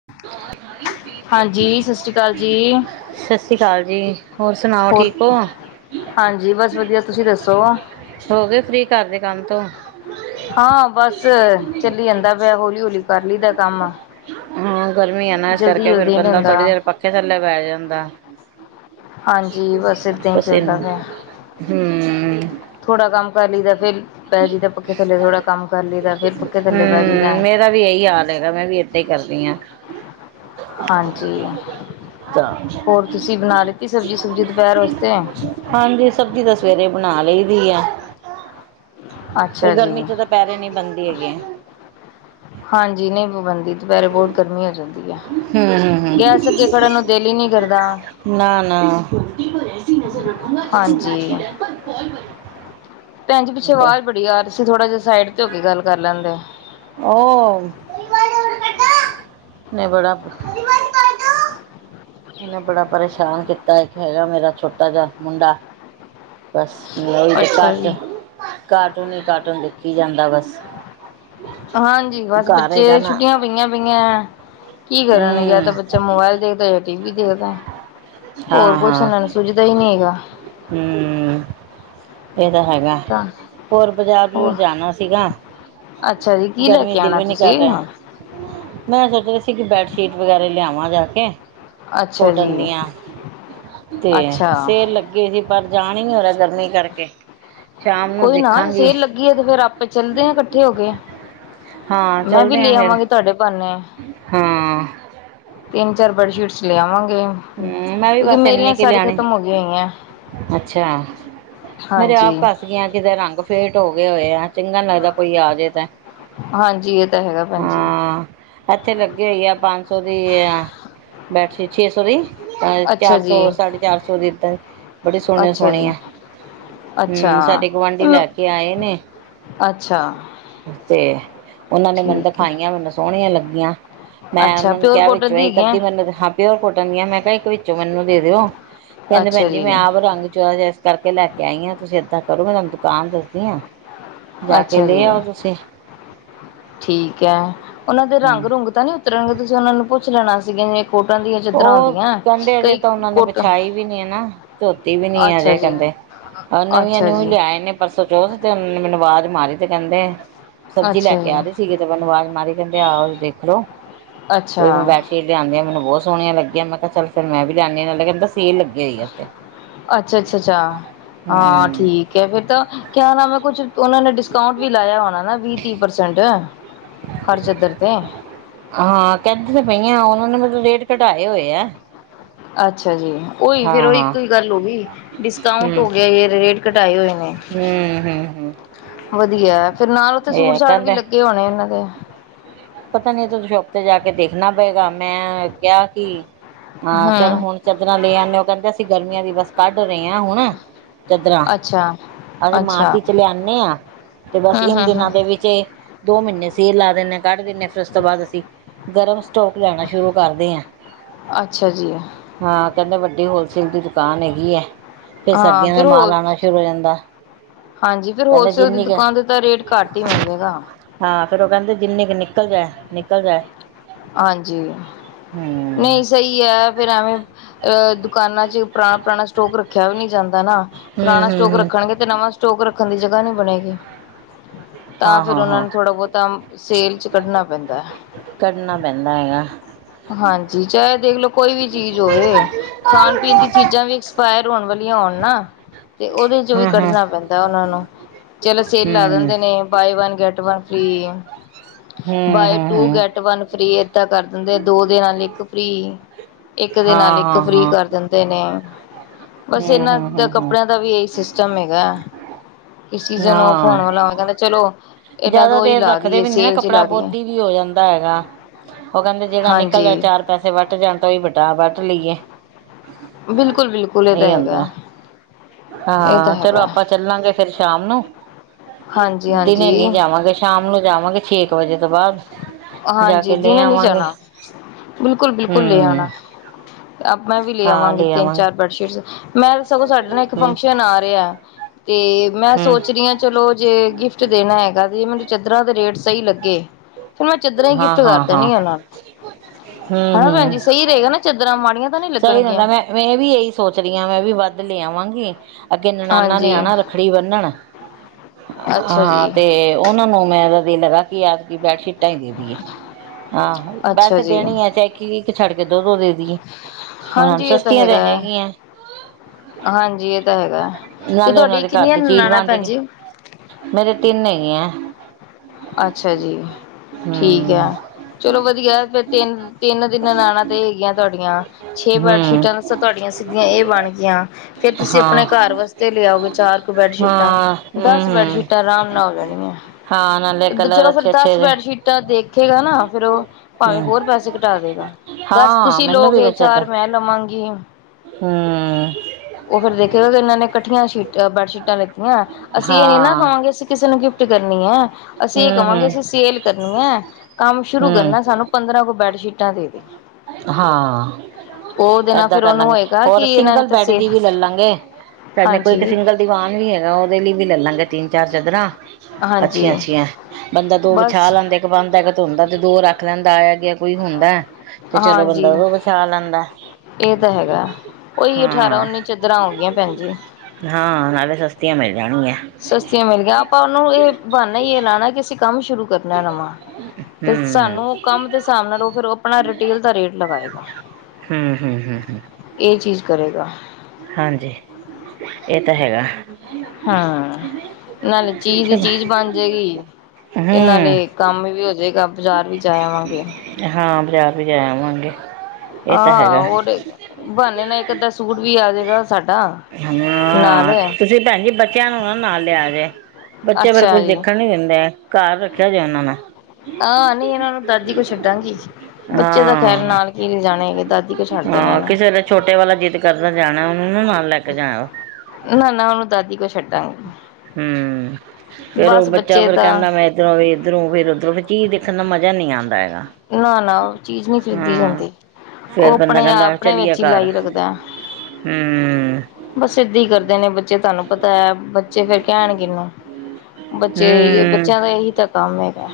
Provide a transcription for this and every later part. [inaudible] ਹਾਂਜੀ ਸਤਿ ਸ੍ਰੀ ਅਕਾਲ ਜੀ। ਸਤਿ ਸ਼੍ਰੀ ਅਕਾਲ ਜੀ ਹੋਰ ਸੁਣਾਓ ਹੋਰ ਠੀਕ ਹੋ। ਹਾਂਜੀ ਬਸ ਵਧੀਆ ਤੁਸੀਂ ਦੱਸੋ। ਹੋ ਗਏ ਫਰੀ ਕਾਰ ਦੇ ਕੰਮ ਤੋਂ? ਹਾਂ ਬਸ ਚੱਲੀ ਜਾਂਦਾ ਪੇਆ, ਹੌਲੀ-ਹੌਲੀ ਕਰ ਲਇਦਾ ਕੰਮ। ਹੂੰ ਗਰਮੀ ਐ ਨਾ ਏਸ ਜਲਦੀ ਕਰਕੇ ਫੇਰ ਜਲਦੀ ਨਹੀਂ ਬੰਦਾ ਹੁੰਦਾ ਥੋੜ੍ਹੀ ਦੇਰ ਪੱਖੇ ਥੱਲੇ ਬੇਹ ਜਾਂਦਾ। ਹਾਂਜੀ ਏਦਾਂ ਹੀ ਬਸ ਏਨਾ ਚੱਲਦਾ ਹੂੰ। ਥੋੜ੍ਹਾ ਕੰਮ ਕਰ ਲਈਦਾ ਫਿਰ ਪੈਜੀ ਦਾ ਪੱਖੇ ਥੱਲੇ ਥੋੜ੍ਹਾ ਕੰਮ ਕਰ ਲਈਦਾ ਫੇਰ ਪੱਖੇ ਥਲੇ ਪੈ ਜਿਦਾ। ਹਮ ਮੇਰਾ ਵੀ ਏਹੀ ਹਾਲ ਹੈਗਾ, ਮੈਂ ਵੀ ਏਦਾ ਹੀ ਕਰਦੀ ਆ। ਹਾਂਜੀ ਅੱਛਾ। ਹੋਰ ਤੁਸੀਂ ਬਣਾ ਲਿੱਤੀ ਸਬਜ਼ੀ ਸੁਬਜੀ ਦੁਪਹਿਰ ਵਾਸਤੇ ਹਾਂਜੀ ਸਬਜ਼ੀ ਤਾਂ ਸਵੇਰੇ ਬਣਾ ਲਈ ਦੀ ਏ। ਫਿਰ ਅੱਛਾ ਜੀ ਗਰਮੀ ਚ ਤਾਂ ਦਪੈਰੇ ਨੀ ਬਣਦੀ ਹੈਗੀ। ਹਾਂਜੀ ਨਈ ਬਾਬੰਦੀ। ਦੁਪੇਰੇ ਬੋਤ ਗਰਮੀ ਹੋ ਜਾਂਦੀ ਐ। ਹਮ ਹਮ ਗੈਸ ਅੱਗੇ ਖੜਨ ਨੂੰ ਦੇਲ ਈ ਨਈ ਕਰਦਾ। ਨਾ-ਨਾ। ਪਰ ਐਸੀ ਨਜ਼ਰ ਰਖੂਗਾ। ਹਾਂਜੀ, ਪੈਣ ਜੀ ਪਿੱਛੇ ਆਵਾਜ਼ ਬੜੀ ਆ ਰ। ਤੁਸੀ ਥੋੜ੍ਹਾ ਜੇਹਾ ਸਾਈਡ ਤੇ ਹੋ ਕੇ ਗੱਲ ਕਰ ਲੈਂਦੇ। ਓ ਨਈ ਬੜਾ। ਏਨੇ ਬੜਾ ਪਰੇਸ਼ਾਨ ਕੀਤਾ ਏਕ ਹੈਗਾ ਮੇਰਾ ਛੋਟਾ ਜੇਹਾ ਮੁੰਡਾ। ਬਸ [unintelligible] ਅੱਛਾ ਜੀ। ਕਾਰਟੂਨ ਹੀ ਕਾਰਟੂਨ ਦੇਖੀ ਜਾਂਦਾ ਬਸ। ਹਾਂਜੀ ਬਸ ਘਰ ਹੈਗਾ ਬੱਚੇ ਨਾ ਛੁੱਟੀਆਂ ਪਈਆਂ ਪਈਆਂ ਕੀ ਕਰਨ ਯਾਂ ਹਮ ਤਾਂ ਬੱਚਾ ਮੋਬਾਇਲ ਦੇਖਦਾ ਜਾਂ ਟੀ ਵੀ। ਦੇਖਦਾ ਹੋਰ ਹਾਂ ਕੁਛ ਹਾਂ ਏਨਾਂ ਨੂੰ ਸੁਝਦਾ ਹੀ ਨੀ ਹੈਗਾ। ਹਮ ਏਹ ਤਾਂ ਹੈਗਾ। ਤਾਂ ਹੋਰ ਬਾਜ਼ਾਰ ਹੋਰ ਬਜੂਰ ਜਾਣਾ ਸੀਗਾ। ਅੱਛਾ ਜੀ ਕੀ ਲੈ ਗਰਮੀ ਕੇ ਦਿਲ ਆਣਾ ਵੀ ਨੀ ਕਰ ਤੁਸੀਂ ਰੇਹਾ। ਮੈਂ ਸੋਚ ਰਹੀ ਸੀ ਕਿ ਬੈਡਸ਼ੀਟ ਵਗੈਰਾ ਲਿਆਵਾਂ ਜਾ ਕੇ। ਅੱਛਾ ਜੀ ਕੋਟਨ ਦੀਆਂ ਤੇ ਅੱਛਾ। ਸੇਲ ਲਗੀ। ਗੀ ਦੀ ਪਰ ਜਾਣ ਹੀ ਹੋ ਰਿਹਾ ਗਰਮੀ ਕਰਕੇ। ਸ਼ਾਮ ਨੂੰ ਕੋਈ ਨਾ ਜੇ ਦੇਖਾਂਗੀ ਸੇਲ ਲੱਗੀ ‌ਐ‌ ਤੇ ਫੇਰ ਆਪੇ ਚੱਲਦੇ ਆ ਕੱਠੇ ਹੋ ਕੇ। ਹਾਂ ਮੈਂ ਵੀ ਚੱਲਦੇ ਆ ਲੈ ਫੇਰ। ਆਵਾਂਗੀ ਤੁਹਾਡੇ ਬਹਾਨੇ ਹੂੰ। ਤਿੰਨ-ਚਾਰ ਬੈਡਸ਼ੀਟਸ ਲਿਆਵਾਂਗੇ। ਮੈਂ ਵੀ ਕਿਉਂਕਿ ਬਸ ਇੰਨੀ ਮੇਰੀਆਂ ਕੁ ਸਾਰੀ ਲਿਆਣੀ ਖਤਮ ਹੋ ਗਈ ਹੋਈਆਂ ਅੱਛਾ ਹਾਂਜੀ। ਮੇਰੇ ਆਪ ਕੱਸ ਗਿਆਂ ਕਿਤੇ ਰੰਗ ਫੇਟ ਹੋ ਗਏ ਹੋਏ ਆ। ਚੰਗਾ ਨੀ ਲੱਗਦਾ ਕੋਈ ਆ ਜੇ ਤੈਂ ਹਾਂਜੀ ਇਹ ਤਾਂ ਹੈਗਾ ਭੈਣ ਜੀ ਹਾਂ। ਏਥੇ ਲੱਗੀ ਹੋਈ ਆ ਪੰਜ ਸੌ ਦੀ ਆ, ਬੈਡਸ਼ੀਟ ਛੇ ਸੌ ਦੀ। ਅ ਅੱਛਾ ਚਾਰ ਜੀ ਸੌ, ਸਾਢੇ ਚਾਰ ਸੌ ਦੀ ਏਦਾਂ ਬੜੀ ਅੱਛਾ ਜੀ ਸੋਹਣੀ-ਸੋਹਣੇ ਆ। ਅੱਛਾ ਹੂੰ ਸਾਡੇ ਗੁਆਂਢੀ ਲੈ ਕੇ ਆਏ ਨੇ। ਅੱਛਾ ਤੇ ਓਨਾ ਨੇ ਮੈਨੂੰ ਠੀਕ ਹੈ ਦਿਖਾਈਆਂ ਮੈਨੂੰ ਸੋਹਣੀਆਂ ਲੱਗੀਆਂ। ਮੈਂ ਅੱਛਾ ਓਨਾ ਨੂੰ ਪਿਓਰ ਕਿਹਾ ਕੋਟਨ ਵਿੱਚੋਂ ਦੀ ਏਕ ਹੈਗੀਆਂ ਅਧੀ ਵਾਰ ਮੈਨੂੰ ਹ ਦਖਾ ਪਿਓ ਕੋ। ਕੇਣੀ ਮੈਂ ਕਿਹਾ ਏਕ ਵਿੱਚੋਂ ਮੈਨੂੰ ਦੇ ਦਿਓ ਕੇਦੇ ਅੱਛਾ ਪੈਣਜੀ ਮੈਂ ਜੀ ਆਪ ਰੰਗ ਚੁ ਜਿ। ਕਰਕੇ ਲੈ ਕੇ ਆਈ ਆ, ਤੁਸੀਂ ਏਦਾਂ ਕਰੋ ਮੈਂ ਤੁਆਨੂੰ ਦੁਕਾਨ ਦੱਸਦੀ ਆ। ਅੱਛਾ ਜੀ ਠੀਕ ਐ, ਓਨਾ ਦੇ ਹੂੰ ਰੰਗ ਰੂੰਗ ਤਾਂ ਨੀ ਤਰਗੇ ਤੁਸੀਂ ਓਨਾ ਨੂੰ ਪੁੱਛ ਲੈਣਾ ਸੀਗੇ। ਓ ਕੇਦੇ ਅਜੇ ਤਾਂ ਓਨਾਂ ਨੇ ਕੋਟ ਵਿਛਾਈ ਵੀ ਨੀ ਐ ਨਾ ਧੋਤੀ ਵੀ ਨੀ ਐ ਅੱਛਾ ਅਜੇ ਜੀ ਕੇਦੇ। ਅ ਨਵੀਆਂ ਅੱਛਾ ਨਿਓ ਈ ਜੀ ਲਿਆਏ ਨੇ। ਪਰਸੋ ਚੋਥ ਤੇ ਓਨੇ ਮੈਨੂੰ ਵਾਜ਼ ਮਾਰੀ ਤੇ ਕੈਂਦੇ ਅੱਛਾ ਸਬਜ਼ੀ ਲੈ ਕੇ ਜੀ ਆ ਰੀ ਸ ਸੀਗੇ ਤੇ ਮੈਨੂੰ ਵਾਜ਼ ਮਾਰੀ ਕੈਂਦੇ ਆਓ ਦੇਖੋ ਅੱਛਾ ਅੱਛਾ ਫੇਰ ਮੈਂ ਬੈਡਸ਼ੀਟ ਲਿਆਂਦੀ ਆਾ ਮੈਨੂੰ ਬੌਤ ਸੋਣੀਆਂ ਲੱਗੀਆਂ ਮੈਂ ਕਿਆ ਚੱਲ ਫੇਰ ਮੈਂ ਵੀ ਲਿਆਨੀ ਆ ਨਾਲੇ ਕੈਂਦਾ ਸੇਲ ਲੱਗੀ ਹੋਈ ਆ ਉੱਥੇ ਅੱਛ ਅੱਛ ਅੱਛਾ ਹਾਂ ਹੂੰ ਠੀਕ। ਤੇ ਫਿਰ ਤਾਂ ਕਿਆ ਮੈਂ ਕੁੱਛ ਓਨਾ ਨੇ ਡਿਸਕਾਉਂਟ ਵੀ ਲਾਇਆ ਹੋਣਾ ਨਾ ਵੀਹ ਤੀਹ ਪਰਸੈਂਟ। ਹਰ ਚੱਧਰ ਤੇ। ਹਾਂ ਕਹਿੰਦੀ ਤੇ ਪਈਆਂ ਓਨਾਂ ਨੇ ਮਤਲ ਰੇਟ ਘਟਾਏ ਹੋਏ ਆ। ਅੱਛਾ ਜੀ ਓਈ ਹਾਂ ਫੇਰ ਓਈ ਹਾਂ ਇੱਕੋ ਈ ਗੱਲ ਹੋ ਗਈ ਡਿਸਕਾਉਂਟ ਹੂੰ ਹੋ ਗਿਆ ਜੇ ਰੇਟ ਘਟਾਏ ਹੋਏ ਨੇ ਹੂੰ ਹੂੰ ਹੂੰ ਵਧੀਆ ਫੇਰ ਨਾਲ ਓਥੇ ਇਹ ਸੂਟ ਹੈ ਸਾਟ ਵੀ ਕਹਿੰਦੇ ਲੱਗੇ ਲਗੇ ਹੋਣੇ ਏਨਾਂ ਦੇ। ਪਤਾ ਨੀ ਤੁ ਸ਼ੋਪ ਤੇ ਜਾ ਕੇ ਦੇਖਣਾ ਪਏਗਾ ਮੈਂ ਕਿਆ ਕਿ ਹਾਂ ਚੱਲ ਹਮ ਹੁਣ ਚਾਦਰਾਂ ਲੇ ਆਨੇ ਓ ਕੈਂਦੇ ਅਸੀਂ ਗਰਮੀਆਂ ਦੀ ਬਸ ਕੱਢ ਰਏ ਆ ਹੁਣ। ਚਦਰਾਾਂ ਅੱਛਾ ਅਸੀਂ ਮਾਰਚ ਅੱਛਾ ਇਚ ਲਿਆਨੇ ਆਂ ਤੇ ਬਸ ਹਮ ਇਨ ਹਮ ਦਿਨਾਂ ਹਮ ਦੇ ਵਿੱਚ ਦੋ ਮੀਨੇ ਸੇਲ ਲਾ ਦੇਨੇ ਆਂ ਕੱਢ ਦੇਨੇ ਆਂ ਫਿਰ ਉਸ ਤੋਂ ਬਾਅਦ ਅਸੀਂ ਗਰਮ ਸਟੋਕ ਲੈਣਾ ਸ਼ੁਰੂ ਕਰਦੇ ਆਂ। ਅੱਛਾ ਜੀ ਹਾਂ ਕੈਂਦਾ ਵੱਡੀ ਹੋਲਸੇਲ ਦੀ ਦੁਕਾਨ ਹੈਗੀ ਐ। ਫਿਰ ਹਾਂ ਸਰਦੀਆਂ ਦਾ ਫਿਰ ਮਾਲ ਹੋਰ ਆਣਾ ਸ਼ੁਰੂ ਹੋ ਜਾਂਦਾ। ਹਾਂਜੀ ਫਿਰ ਕਹਿੰਦੇ ਹੋਲਸੇਲ ਦੀ ਜਿੰਨੀ ਕੁ ਦੁਕਾਨ ਤੇ ਤਾਂ ਰੇਟ ਘੱਟ ਹੀ ਮਿਲੇਗਾ। ਹਾਂ ਫੇਰ ਓ ਕੈਂਦੇ ਜਿੰਨੀੇ ਕੁ ਨਿਕਲ ਜਾਏ ਨਿਕਲ ਜਾਏ। ਹਾਂਜੀ ਹਮ ਨਈ ਸਈ ਐ ਫਿਰ ਐਵੇਂ ਅ ਦੁਕਾਨਾਂ ਚ ਪੁਰਾਣਾ, ਪੁਰਾਣਾ ਸਟੋਕ ਰੱਖਿਆ ਵੀ ਨੀ ਜਾਂਦਾ ਨਾ ਪੁਰਾਣਾ ਹਮ ਹਮ ਸਟੋਕ ਹਮ ਰੱਖਣਗੇ ਤੇ ਨਵਾਂ ਸਟੋਕ ਰੱਖਣ ਦੀ ਜਗ੍ਹਾ ਨੀ ਬਣੇਗੀ ਤਾਂ ਹਾਂ ਫਿਰ ਹਾਂ ਓਨਾਂ ਹਾਂ ਨੂੰ ਥੋੜ੍ਹਾ ਬਹੁਤਾ ਸੇਲ ਚ ਕੱਢਣਾ ਪੈਂਦੈ। ਕਡਨਾ ਪੈਂਦਾ ਹੈਗਾ। ਹਾਂਜੀ ਚਾਏ ਦੇਖਲੋ। ਕੋਈ ਵੀ ਚੀਜ਼ ਹੋਵੇ ਖਾਣ ਪੀਣ ਦੀ ਚੀਜ਼ਾਂ ਵੀ ਐਕਸਪਾਇਰ ਹੋਣ ਵਾਲੀਆਂ ਹੋਣ ਨਾ ਤੇ ਓਦੇ ਚੋ ਵੀ ਹਮ ਹਮ ਕੱਢਣਾ ਪੈਂਦਾ ਓਨਾ ਨੂੰ ਚਲੋ ਸੇਲ ਲਾ ਹਮ ਦਿੰਦੇ ਨੇ। Buy one get one free ਹਮ ਬਾਏ ਹਮ ਟੂ ਹਮ ਗੈਟ ਵਨ ਫਰੀ ਏਦਾਂ ਕਰ ਦਿੰਦੇ ਐ ਦੋ ਦੇ ਨਾਲ ਇੱਕ ਫ੍ਰੀ ਇੱਕ ਦੇ ਨਾਲ ਹਾਂ ਇੱਕ ਹਾਂ ਫ੍ਰੀ ਹਾਂ ਕਰ ਦਿੰਦੇ ਨੇ ਬਸ ਹਮ ਇਨਾਂ ਹਮ ਦਾ ਹਮ ਹਮ ਕੱਪੜਿਆਂ ਦਾ ਵੀ ਇਈ ਸਿਸਟਮ ਹੈਗਾ। ਸੀਜ਼ਨ ਓਫ ਹਾਂ ਹੋਣ ਵਾਲਾ ਹੋਏਗਾ ਤੇ ਚਲੋ ਚਲੋ। ਜ਼ਿਆਦਾ ਦੇਰ ਰੱਖਦੇ ਵੀ ਨੀ ਨਾ ਕੱਪੜਾ ਬੋਦੀ ਕੀ ਹੋ ਜਾਂਦਾ ਹੈਗਾ ਓ ਕੈਂਦੇ ਜੇੜਾ ਨਿਕਲ ਜਾ ਹਾਂਜੀ ਚਾਰ ਪੈਸੇ ਵੱਟ ਜਾਣ ਤਾਂਈ ਵਟਾ ਵੱਟ ਲਈਏ। ਬਿਲਕੁਲ-ਬਿਲਕੁਲ ਇਹ ਤਾਂ ਏ ਹੁੰਦੈ ਹੈਗਾ, ਇਹ ਤਾਂ ਹਾਂ ਚਲੋ ਹੈਗਾ। ਆਪਾਂ ਚੱਲਾਂਗੇ ਫੇਰ ਸ਼ਾਮ ਨੂੰ ਦਿਨੇ ਹਾਂਜੀ-ਹਾਂਜੀ, ਨੀ। ਹਾਂਜੀ ਸ਼ਾਮ ਨੂੰ ਜਾਵਾਂਗੇ ਛੇ ਕੁ ਵਜੇ ਤੋਂ ਬਾਅਦ। ਜਾ ਹਾਂਜੀ ਕੇ ਲੈ ਦਿਨੇ ਨੀ ਆਵਾਂਗੇ ਜਾਣਾ ਬਿਲਕੁਲ, ਬਿਲਕੁਲ ਲੇ ਹੂੰ ਆਣਾ। ਅਬ ਮੈਂ ਵੀ ਲੇ ਹਾਂ ਆਵਾਂਗੀ ਲੈ ਤਿੰਨ ਚਾਰ ਆਵਾਂਗੇ ਬੈਡਸ਼ੀਟਸ। ਮੈਂ ਤੇ ਸਗੋਂ ਸਾਡੇ ਨਾ ਇੱਕ ਹੂੰ ਫੰਕਸ਼ਨ ਆ ਰੇਆ। ਤੇ ਮੈਂ ਹੂੰ ਸੋਚ ਰੀ ਆਂ ਚਲੋ ਜੇ ਗਿਫਟ ਦੇਣਾ ਹੈਗਾ ਤੇ ਮੈਨੂੰ ਚਦਰਾਂ ਦੇ ਰੇਟ ਸਈ ਲੱਗੇ। ਫਿਰ ਮੈਂ ਚਦਰਾਂ ਹੀ ਗਿਫਟ ਹਾਂ ਕਰ ਹਾਂ ਹਾਂ ਦੇਣੀ ਆ ਓਨਾਂ ਨੂੰ ਹੂੰ ਹਨਾ ਭੈਣ ਹੂੰ ਜੀ ਸਈ ਰਏਗਾ ਨਾ ਚਦਰਾਂ ਮਾੜੀਆਂ ਤਾਂ ਨੀ ਸਹੀ [unintelligible] ਲੱਗਣਗੀਆਂ। ਰਦਾ ਮੈਂ ਮੈਂ ਵੀ ਇਹੀ ਸੋਚ ਰਹੀ ਆਂ ਮੈਂ ਵੀ ਵੱਧ ਲੈ ਆਵਾਂਗੀ ਅੱਗੇ ਨਣਾਨਾ ਨੇ ਹਾਂਜੀ, ਆਣਾ ਰੱਖ ਰੱਖੜੀ ਬੰਨਣ ਅੱਛਾ ਹਾਂ ਜੀ, ਤੇ ਓਨਾਂ ਨੂੰ ਮੈਂ ਦਾ ਦਿਲ ਹੇਗਾ ਕਿ ਐਦਕੀ ਬੈਡਸ਼ੀਟ ਟ ਦੇ ਦੀਏ ਹਾਂ ਅੱਛਾ ਵੈਸੇ ਜੀ, ਦੇਣੀ ਹੀ ਹੈ ਕੀ ਇੱਕ ਛੱਡ ਕੇ ਦੋ-ਦੋ ਦੇ ਦੀਈਏ। ਹੁਣ ਹਾਂਜੀ ਇਹ ਤਾਂ ਸਸਤੀਆਂ ਤੇ ਹੈਗਾ ਹੈ। ਹੈਗੀਆਂ। ਹਾਂਜੀ ਇਹ ਤਾਂ ਹੈਗਾ ਤੇ ਨਾਲੇ ਉਹਨਾਂ ਤੁਹਾਡੀ ਦੇ ਘਰ ਕਿੰਨੀਆਂ ਦੀ ਚੀਜ਼ ਨਨਾਣਾਂ ਬਣ ਭੈਣ ਜਾਏਗੀ। ਜੀ ਮੇਰੇ ਤਿੰਨ ਹੈਗੀਆਂ। ਅੱਛਾ ਜੀ ਠੀਕ ਹੂੰ ਹੈ ਚਲੋ ਵਧੀਆ ਫੇਰ ਤਿੰਨ-ਤਿੰਨ ਦਿਨ ਆਉਣਾ ਹੈਗੀਆਂ ਤੁਹਾਡੀਆਂ ਛੇ ਬੈਡ ਹੂੰ ਸ਼ੀਟਾਂ ਤੁਹਾਡੀਆਂ ਸਿੱਧੀਆਂ ਇਹ ਬਣ ਗਈਆ। ਫੇਰ ਤੁਸੀਂ ਹਾਂ ਆਪਣੇ ਘਰ ਵਾਸਤੇ ਲਿਆਓਗੇ ਚਾਰ ਕੁ ਬੈਡਸ਼ੀਟਾਂ। ਹਾਂ ਦਸ ਹੂੰ ਹੂੰ ਬੈਡਸ਼ੀਟਾਂ ਆਰਾਮ ਨਾਲ ਹੋ ਜਾਣੀਆਂ। ਹਾਂ ਨਾਲੇ ਕਲਰ ਚਲੋ ਫਿਰ ਅੱਛੇ ਅੱਛੇ ਦਸ ਦੇ ਬੈਡਸ਼ੀਟਾਂ ਦੇਖੇਗਾ ਨਾ ਫੇਰ ਉਹ ਭਾਵੇਂ ਹੂੰ ਹੋਰ ਪੈਸੇ ਕਟਾ ਦੇਗਾ। ਦੱਸ ਹਾਂ ਤੁਸੀਂ ਮੈਨੂੰ ਵੀ ਲੋਗੇ ਬੱਚਤ ਹੈ ਚਾਰ ਮੈਂ ਲਵਾਂਗੀ। ਹੂੰ ਉਹ ਫਿਰ ਦੇਖੇ ਇਹਨਾਂ ਨੇ ਇਕੱਠੀਆਂ ਸ਼ੀਟ ਬੈਡਸ਼ੀਟਾਂ ਲਿੱਤੀਆਂ ਅਸੀਂ ਇਹ ਨੀ ਨਾ ਹਾਂ ਕਵਾਂਗੇ ਅਸੀਂ ਕਿਸੇ ਨੂੰ ਗਿਫਟ ਕਰਨੀਆ ਅਸੀਂ ਇਹ ਹੂੰ ਕਹਾਂਗੇ ਹੂੰ ਅਸੀਂ ਸੇਲ ਕਰਨੀਆ ਕੰਮ ਸ਼ੁਰੂ ਕਰਨਾ ਹੂੰ ਸਾਨੂੰ ਪੰਦਰਾਂ ਕੁ ਬੈਡਸ਼ੀਟਾਂ ਦੇਦੇ। ਹਾਂ ਨਾਲ ਏਦਾ ਫਿਰ ਕਰ ਉਹਨੂੰ ਲਾਂਗੇ, ਹੋਏਗਾ ਹੋਰ ਕਿ ਇਹਨਾਂ ਨੇ ਸਿੰਗਲ ਤਾਂ ਬੈਡ ਸੇ ਦੀ ਵੀ ਲਲਾਂਗੇ ਸਾਡੇ ਕੋਲ ਇੱਕ ਹਾਂਜੀ ਸਿੰਗਲ ਦੀਵਾਨ ਵੀ ਹੈਗਾ, ਉਹਦੇ ਲਈ ਵੀ ਲੈ ਲਾਂਗੇ ਤਿੰਨ ਚਾਰ ਚਾਦਰਾ। ਹਾਂਜੀ ਅੱਛੀਆਂ-ਅੱਛੀਆਂ ਬੰਦਾ ਦੋ ਵਿਛਾ ਬਸ ਲਾਦੇ ਬੰਦਾ ਇੱਕ ਧੋਂਦਾ ਤੇ ਦੋ ਰੱਖ ਲੈਂਦਾ, ਆਇਆ ਗਿਆ ਕੋਈ ਹੁੰਦਾ ਤੇ ਚਲੋ ਹਾਂਜੀ ਬੰਦਾ ਉਹ ਵਿਛਾਂ ਲੈਂ ਇਹ ਤਾਂ ਹੈਗਾ, ਉਹੀ ਹਾਂ। ਅਠਾਰਾਂ-ਉੱਨੀ ਚੱਦਹੋ ਰਾਂ ਗਈਆਂ ਭੈਣ ਜੀ। ਹਾਂ ਨਾਲੇ ਸਸਤੀਆਂ ਮਿਲ ਜਾਣਗੀਆਂ। ਸਸਤੀਆਂ ਮਿਲ ਗਈਆ ਆਪਾਂ ਉਹਨੂੰ ਇਹ ਬਾਨਾ ਹੀਈ ਲਾਣਾ ਕਿ ਅਸੀਂ ਕੰਮ ਸ਼ੁਰੂ ਕਰਨਾ ਨਵਾਂ ਤੇ ਹੂੰ। ਸਾਨੂੰ ਉਹ ਹੂੰ ਕੰਮ ਤੇ ਹਿਸਾਬ ਨਾਲ ਫਿਰ ਆਪਣਾ ਰਿਟੇਲ ਦਾ ਰੇਟ ਲਗਾਏਗਾ। ਹੂੰ-ਹੂੰ, ਹੂੰ-ਹੂੰ, ਹੂੰ ਏ ਚੀਜ਼ ਕਰੇਗਾ। ਹਾਂਜੀ, ਇਹ ਤਾਂ ਹੈਗਾ। ਹਾਂ ਨਾਲੇ ਚੀਜ਼ ਦੀ ਚਲੋ ਚੀਜ਼ ਬਣ ਜਾਏਗੀ। ਤੇ ਹੂੰ ਨਾਲੇ ਕੰਮ ਵੀ ਹੋ ਜਏਗਾ, ਬਜ਼ਾਰ ਵੀ ਜਾ ਆਵਾਂਗੇ। ਹਾਂ, ਬਜਾਰ ਵੀ ਜਾ ਆਵਾਂਗੇ। ਇਹ ਤਾਂ ਆਂ ਹੈਗਾ ਉ ਏ ਬਾਨੇ ਨਾ ਇੱਕ ਅੱਧਾ ਸੂਟ ਵੀ ਆ ਜਾਏਗਾ ਸਾਡਾ। ਹਨ ਨਾਲ [inaudible] ਤੁਸੀਂ ਭੈਣ ਜੀ ਬੱਚਿਆਂ ਨੂੰ ਨਾ ਨਾਲ ਲਿਆ ਜੇ ਬੱਚੇ ਫਿਰ ਅੱਛਾ ਕੁੱਝ ਜੀ ਦੇਖਣ ਨੀ ਦਿੰਦੇ। ਘਰ ਰੱਖਿਆ ਜੇ ਉਹਨਾਂ ਨੂੰ। ਆ ਨਈ ਇਹਨਾਂ ਨੂੰ ਦਾਦੀ ਕੋ ਛੱਡਾਂਗੀ। ਬੱਚੇ ਤਾਂ ਖੈਰ ਹਾਂ ਨਾਲ ਕੀ ਲਿਜਾਣੇ ਹੈਗੇ ਦਾਦੀ ਕੋਲ ਛੱਡ ਦੇਣੇ ਹਾਂ ਨੇ ਕਿਸੇ ਵੇਲੇ ਛੋਟੇ ਵਾਲਾ ਜਿੱਦ ਕਰਦਾ ਜਾਣਾ ਉਹਨੂੰ ਨਾ ਨਾਲ ਲੈ ਕੇ ਜਾਣਾ। ਨਾ-ਨਾ ਉਹਨੂੰ ਦਾਦੀ ਕੋ ਛੋ ਹੂੰ ਫੇਰ ਉਹ ਬਸ ਬੱਚਾ ਬੱਚੇ ਫੇਰ ਤਾਂ ਕਹਿੰਦਾ ਮੈਂ ਇਧਰੋਂ ਵੇ-ਇਧਰੋਂ ਵੇ ਫਿਰ ਉਧਰੋਂ ਚੀਜ਼ ਦੇਖਣ ਦਾ ਮਾਜਾ ਨੀ ਆਉਂਦਾ ਹੈਗਾ। ਨਾ ਨਾ ਉਹ ਚੀਜ਼ ਨਹੀਂ ਖਰੀਦੀ ਹਾਂ ਜਾਂਦੀ ਉਹ ਫੇਰ ਬੰਦਾ ਆਪਣੇ ਕਹਿੰਦਾ ਆਪਣੇ ਚੱਲੀਏ ਵਿੱਚ ਹੀ ਘਰ। ਲਾਈ ਰੱਖਦਾ ਹੂੰ ਬਸ ਏਦਾਂ ਹੀ ਕਰਦੇ ਨੇ ਬੱਚੇ ਤੁਹਾਨੂੰ ਪਤਾ ਹੈ ਬੱਚੇ ਫੇਰ ਕਹਿਣ ਕਿਹਨੂੰ। ਬੱਚੇ ਏ ਹੀ ਏ ਬੱਚਿਆਂ ਦਾ ਇਹੀ ਤਾਂ ਕੰਮ ਹੈਗਾ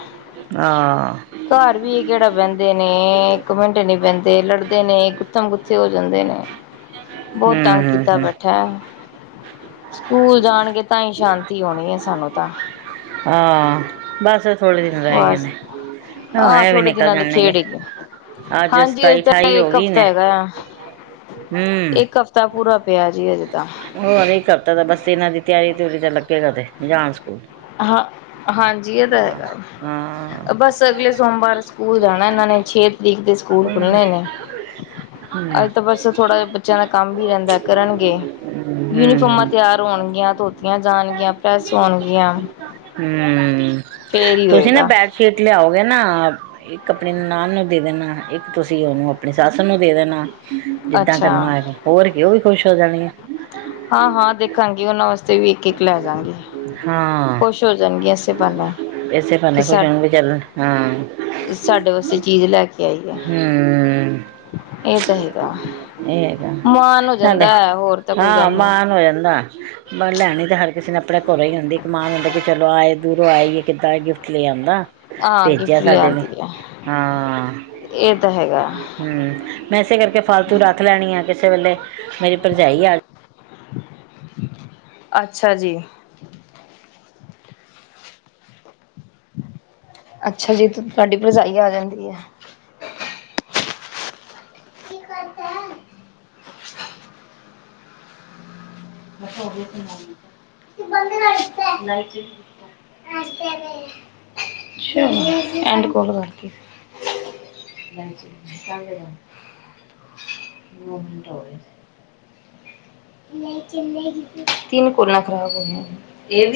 ਹਾਂ ਘਰ ਵੀ ਕਿਹੜਾ ਬਹਿੰਦੇ ਨੇ ਇੱਕ ਮਿੰਟ ਨੀ ਬਹਿੰਦੇ ਲੜਦੇ ਨੇ ਗੁੱਤਮ-ਗੁੱਤੀ ਹੋ ਜਾਂਦੇ ਨੇ। ਹੂੰ ਬੋਤ ਤੰਗ ਹੂੰ ਕੀਤਾ ਹੂੰ, ਬੈਠਾ। ਸਕੂਲ ਜਾਣਗੇ ਤਾਂ ਈ ਸ਼ਾਂਤੀ ਹੋਣੀ ਹੈ ਸਾਨੂੰ ਤਾਂ ਹਾਂ ਬਸ ਥੋੜੇ ਦਿਨ ਰਹਿ ਗਏ ਬਸ, ਨੇ ਹਾਂ ਆਹ ਇਹ ਵੀ ਥੋੜੇ ਨਿਕਲ ਦਿਨਾਂ ਦੀ ਖੇਡ ਜਾਣਗੇ। ਏ ਅੱਜ ਹਾਂਜੀ, ਸਤਾਈ ਅਜੇ ਤਾਂ ਅਠਾਈ ਹੋ ਇੱਕ ਗਈ ਨੇ ਹਫ਼ਤਾ ਹੈਗਾ ਆ ਹਮ ਇੱਕ ਹਫ਼ਤਾ ਪੂਰਾ ਪਿਆ ਜੀ ਅਜੇ ਤਾ ਹੋਰ ਇੱਕ ਹਫਤਾ ਤਾ ਬਸ ਏਨਾ ਦੀ ਤਿਆਰੀ ਤਉਰੀ ਤੇ ਲਗੇ ਰਵੇ ਜਾਣ ਸਕੂਲ ਹਾਂ, ਹਾਂਜੀ ਏ ਤਾਂ ਹੈਗਾ ਹਾਂ ਵਾ, ਬਸ ਅਗਲੇ ਸੋਮਵਾਰ, ਸਕੂਲ ਜਾਣਾ ਏ ਨਾਂ ਨੇ, ਛ ਤਰੀਕ ਦੇ ਸਕੂਲ ਹੂੰ। ਖੁੱਲਣੇ ਨੇ। ਅੱਜ ਤਾਂ ਬਸ ਥੋੜਾ ਜਾ ਬੱਚੇਆਂ ਦਾ ਕੰਮ ਵੀ ਰੈਦਾ, ਕਰਨਗੇ ਯੂਨੀਫੋਮਾਂ ਤਿਆਰ ਹੋਣਗੀਆਂ, ਧੋਤੀਆਂ ਜਾਣਗੀਆਂ, ਪ੍ਰੈਸ ਹੋਣਗੀਆਂ। ਹੂੰ, ਫੇਰ ਹੀ ਤੁਸੀਂ ਨਾ ਹੋਏਗਾ ਬੈਡਸ਼ੀਟ ਲਿਆਓਗੇ ਨਾ ਇੱਕ ਆਪਣੀ ਨਨਾਨ ਨੂੰ ਦੇ ਦੇਣਾ, ਇੱਕ ਤੁਸੀਂ ਉਨੂੰ ਆਪਣੀ ਸੱਸ ਨੂੰ ਦੇ ਦੇਣਾ। ਜਿੱਦਾਂ ਅੱਛਾ ਕਰਨਾ ਹੋਏਗਾ, ਹੋਰ ਓ ਵੀ ਖੁਸ਼ ਹੋ ਜਾਣਗੀਆਂ। ਹਾਂ-ਹਾਂ ਦੇਖਾਂਗੀ ਓਨਾ ਵਾਸਤੇ ਵੀ ਇੱਕ-ਇੱਕ ਲੈ ਜਾਗੀ। ਹਾਂ। ਖੁਸ਼ ਹੋ ਜਾਣਗੀਆਂ, ਏਸੇ ਬਾਨੇ ਇਸੇ ਕਿ ਬਹਾਨੇ ਖੁਸ਼ ਸਾਡ ਹੋਣਗੇ ਚੱਲ ਹਾਂ ਸਾਡੇ ਵਾਸਤੇ, ਚੀਜ਼ ਲੈ ਕੇ ਆਈ ਐ। ਹੂੰ। ਏ ਤਾਂ ਹੈਗਾ। ਏ ਮਾਣ ਹੋ ਹੈਗਾ ਜਾਂਦਾ ਹੈ ਹੋਰ ਤਾਂ ਕੋਈ ਹਾਂ ਗੱਲ ਨਹੀਂ ਮਾਣ ਹੋ ਜਾਂਦਾ। ਲੈਣੇ ਤੇ ਹਰ ਕਿਸੇ ਨੇ ਆਪਣਾ ਘਰੇ ਈ ਹੁੰਦੇ ਇੱਕ ਮਾਨ ਹੁੰਦਾ ਕਿ ਚਲੋ ਆਏ ਦੂਰੋਂ ਆਈਏ ਕਿੱਦਾਂ ਗਿਫਟ ਲੈ ਆਂਦਾ। ਹਾਂ ਭੇਜਿਆ ਗਿਫਟ ਸਾਡੇ ਨੇ ਲਿਆਂਦੀ ਹੈ। ਹਾਂ। ਇਹ ਤਾਂ ਹੈਗਾ ਹੂੰ, ਮੈਂ ਏਸੇ ਕਰਕੇ ਫਾਲਤੂ ਰੱਖ ਲੈਣੀ ਆ ਕਿਸੇ ਵੇਲੇ ਮੇਰੀ ਭਰਜਾਈ ਆ ਅੱਛਾ ਜੀ। ਅੱਛਾ ਜੀ, ਤੁਆਡੀ ਭਰਜਾਈ ਆ ਜਾਂਦੀ ਐ। [inaudible] [inaudible] ਅੱਛਾ, ਐਂਡ ਕੋਲ ਰੱਖਕੇ। [inaudible] [inaudible]